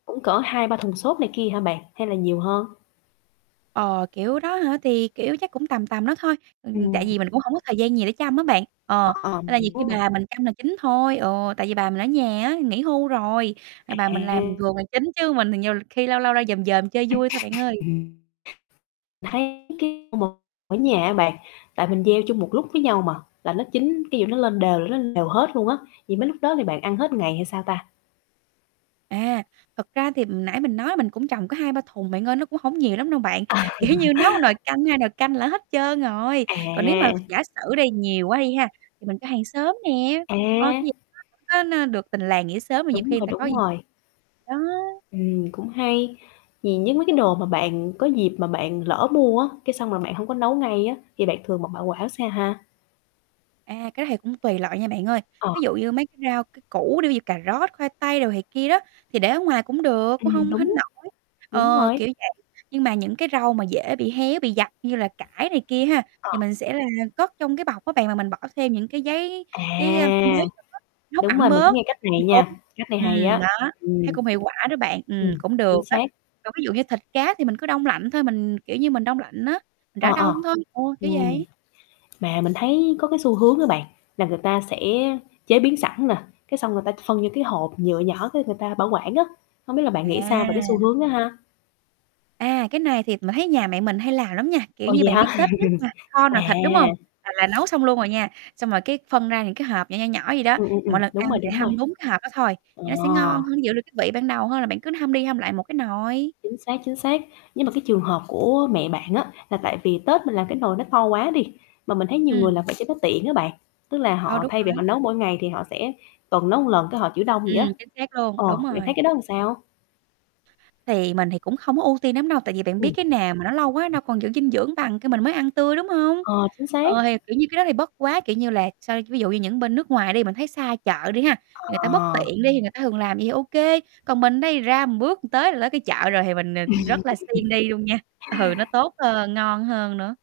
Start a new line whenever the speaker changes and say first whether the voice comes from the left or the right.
left: Cũng cỡ 2-3 thùng xốp này kia hả bạn? Hay là nhiều hơn?
right: Ờ, kiểu đó hả? Thì, kiểu, chắc cũng tầm tầm đó thôi, ừm, ừm, tại
left: Ừm.
right: vì mình cũng hổng có thời gian gì để chăm á bạn, ờ,
left: Ờ,
right: nên
left: mình
right: là nhiều khi
left: hiểu rồi.
right: bà mình chăm là chính thôi, ừ, tại vì bà mình ở nhà á, nghỉ hưu rồi, à, bà mình làm
left: À.
right: vườn là chính chứ mình thì nhiều khi lâu lâu ra dòm dòm chơi vui thôi bạn ơi.
left: Ừm. Thấy cái [unintelligible] một ở nhà á bạn, tại mình gieo chung một lúc với nhau mà, là nó chín cái dụ nó lên đều là nó lên đều hết luôn á, vậy mấy lúc đó thì bạn ăn hết ngày hay sao ta?
right: À, thật ra thì nãy mình nói mình cũng trồng có 2-3 thùng bạn ơi, nó cũng hổng nhiều lắm đâu bạn.
left: À.
right: Kiểu như, nấu nồi canh, 2 nồi canh là hết trơn rồi, còn nếu mà
left: À.
right: giả sử đi nhiều quá đi ha, thì mình cho hàng xóm nè, ơ,
left: À.
right: cái [unintelligible] nó nó được tình làng nghĩa xóm mà nhiều
left: Đúng
right: khi người
left: rồi,
right: ta có
left: đúng
right: gì
left: rồi.
right: đó.
left: Ừm, cũng hay, vì với mấy cái đồ mà bạn có dịp mà bạn lỡ mua á, cái xong là bạn hông có nấu ngay á thì bạn thường bạn bảo quả xa ha?
right: À, cái đó thì cũng tùy loại nha bạn ơi.
left: Ờ.
right: Ví dụ như mấy cái rau, cái củ đi, ví dụ cà rốt, khoai tây đồ này kia đó, thì để ở ngoài cũng được, cũng
left: Ừm,
right: không hến
left: đúng.
right: nỗi.
left: Đúng
right: Ờ,
left: rồi.
right: kiểu vậy, nhưng mà những cái rau mà dễ bị héo, bị dập như là cải này kia ha, thì
left: Ờ.
right: mình sẽ là cất trong cái bọc á bạn mà mình bỏ thêm những cái giấy
left: À!
right: giấy, a, [unintelligible] nó hút
left: Đúng
right: ẩm
left: rồi, mình cứ
right: bớt
left: nghe cách
right: [unintelligible]
left: này
right: bị úng,
left: nha, cách này hay
right: ừm
left: á.
right: đó, thấy
left: Ừm.
right: cũng hiệu quả đó bạn, ừm,
left: Ừm,
right: cũng được
left: chính xác.
right: á. Còn ví dụ như thịt cá thì mình cứ đông lạnh thôi, mình, kiểu như, mình đông lạnh á, mình
left: Ờ,
right: rã
left: ờ.
right: đông thôi, [unintelligible] kiểu
left: Ừm.
right: vậy.
left: Mà mình thấy có cái xu hướng á bạn, là người ta sẽ chế biến sẵn nè, cái xong người ta phân vô cái hộp nhựa nhỏ cái người ta bảo quản á, hông biết là bạn nghĩ sao về cái xu
right: À.
left: hướng đó ha?
right: À, cái này thì m thấy nhà mẹ mình hay làm lắm nha, kiểu
left: Ồ,
right: như,
left: vậy
right: bạn biết
left: hả?
right: Tết nhất mà kho
left: À.
right: nồi thịt, đúng hông? Là là nấu xong luôn rồi nha, xong là cái phân ra những cái hộp nhỏ, nhỏ, nhỏ vậy đó,
left: Ừm, ừm,
right: mọi
left: ừm,
right: lần
left: đúng
right: ăn
left: rồi,
right: thì
left: đúng rồi.
right: hâm đúng cái hộp đó thôi,
left: À.
right: thì nó sẽ ngon hơn, giữ được cái vị ban đầu hơn là bạn cứ hâm đi hâm lại một cái nồi.
left: Chính xác, chính xác. Nhưng mà cái trường hợp của mẹ bạn á là tại vì Tết mình làm cái nồi nó to quá đi, mà mình thấy nhiều
right: Ừm.
left: người làm vậy cho nó tiện á bạn, tức là
right: Ờ,
left: họ
right: đúng
left: thay vì họ
right: rồi.
left: nấu mỗi ngày thì họ sẽ tuần nấu một lần cái họ trữ đông vậy
right: Ừm,
left: á.
right: chính xác luôn,
left: Ờ,
right: đúng
left: bạn thấy
right: rồi.
left: cái đó làm sao?
right: Thì mình thì cũng không có ưu tiên nắm đâu, tại vì bạn biết
left: Ừm.
right: cái nào mà nó lâu quá đâu còn giữ dinh dưỡng bằng cái mình mới ăn tươi, đúng hông?
left: Ờ, chính xác.
right: Ờ, thì, kiểu như, cái đó thì bất quá, kiểu như là, sao ví dụ như những bên nước ngoài đi mình thấy xa chợ đi há, người ta bất
left: Ờ.
right: tiện đi thì người ta thường làm vậy thì ô kê, còn mình đây ra bước tới là tới cái chợ rồi thì mình nịt rất là siêng đi luôn nha, ừ, nó tốt hơn, ngon hơn nữa.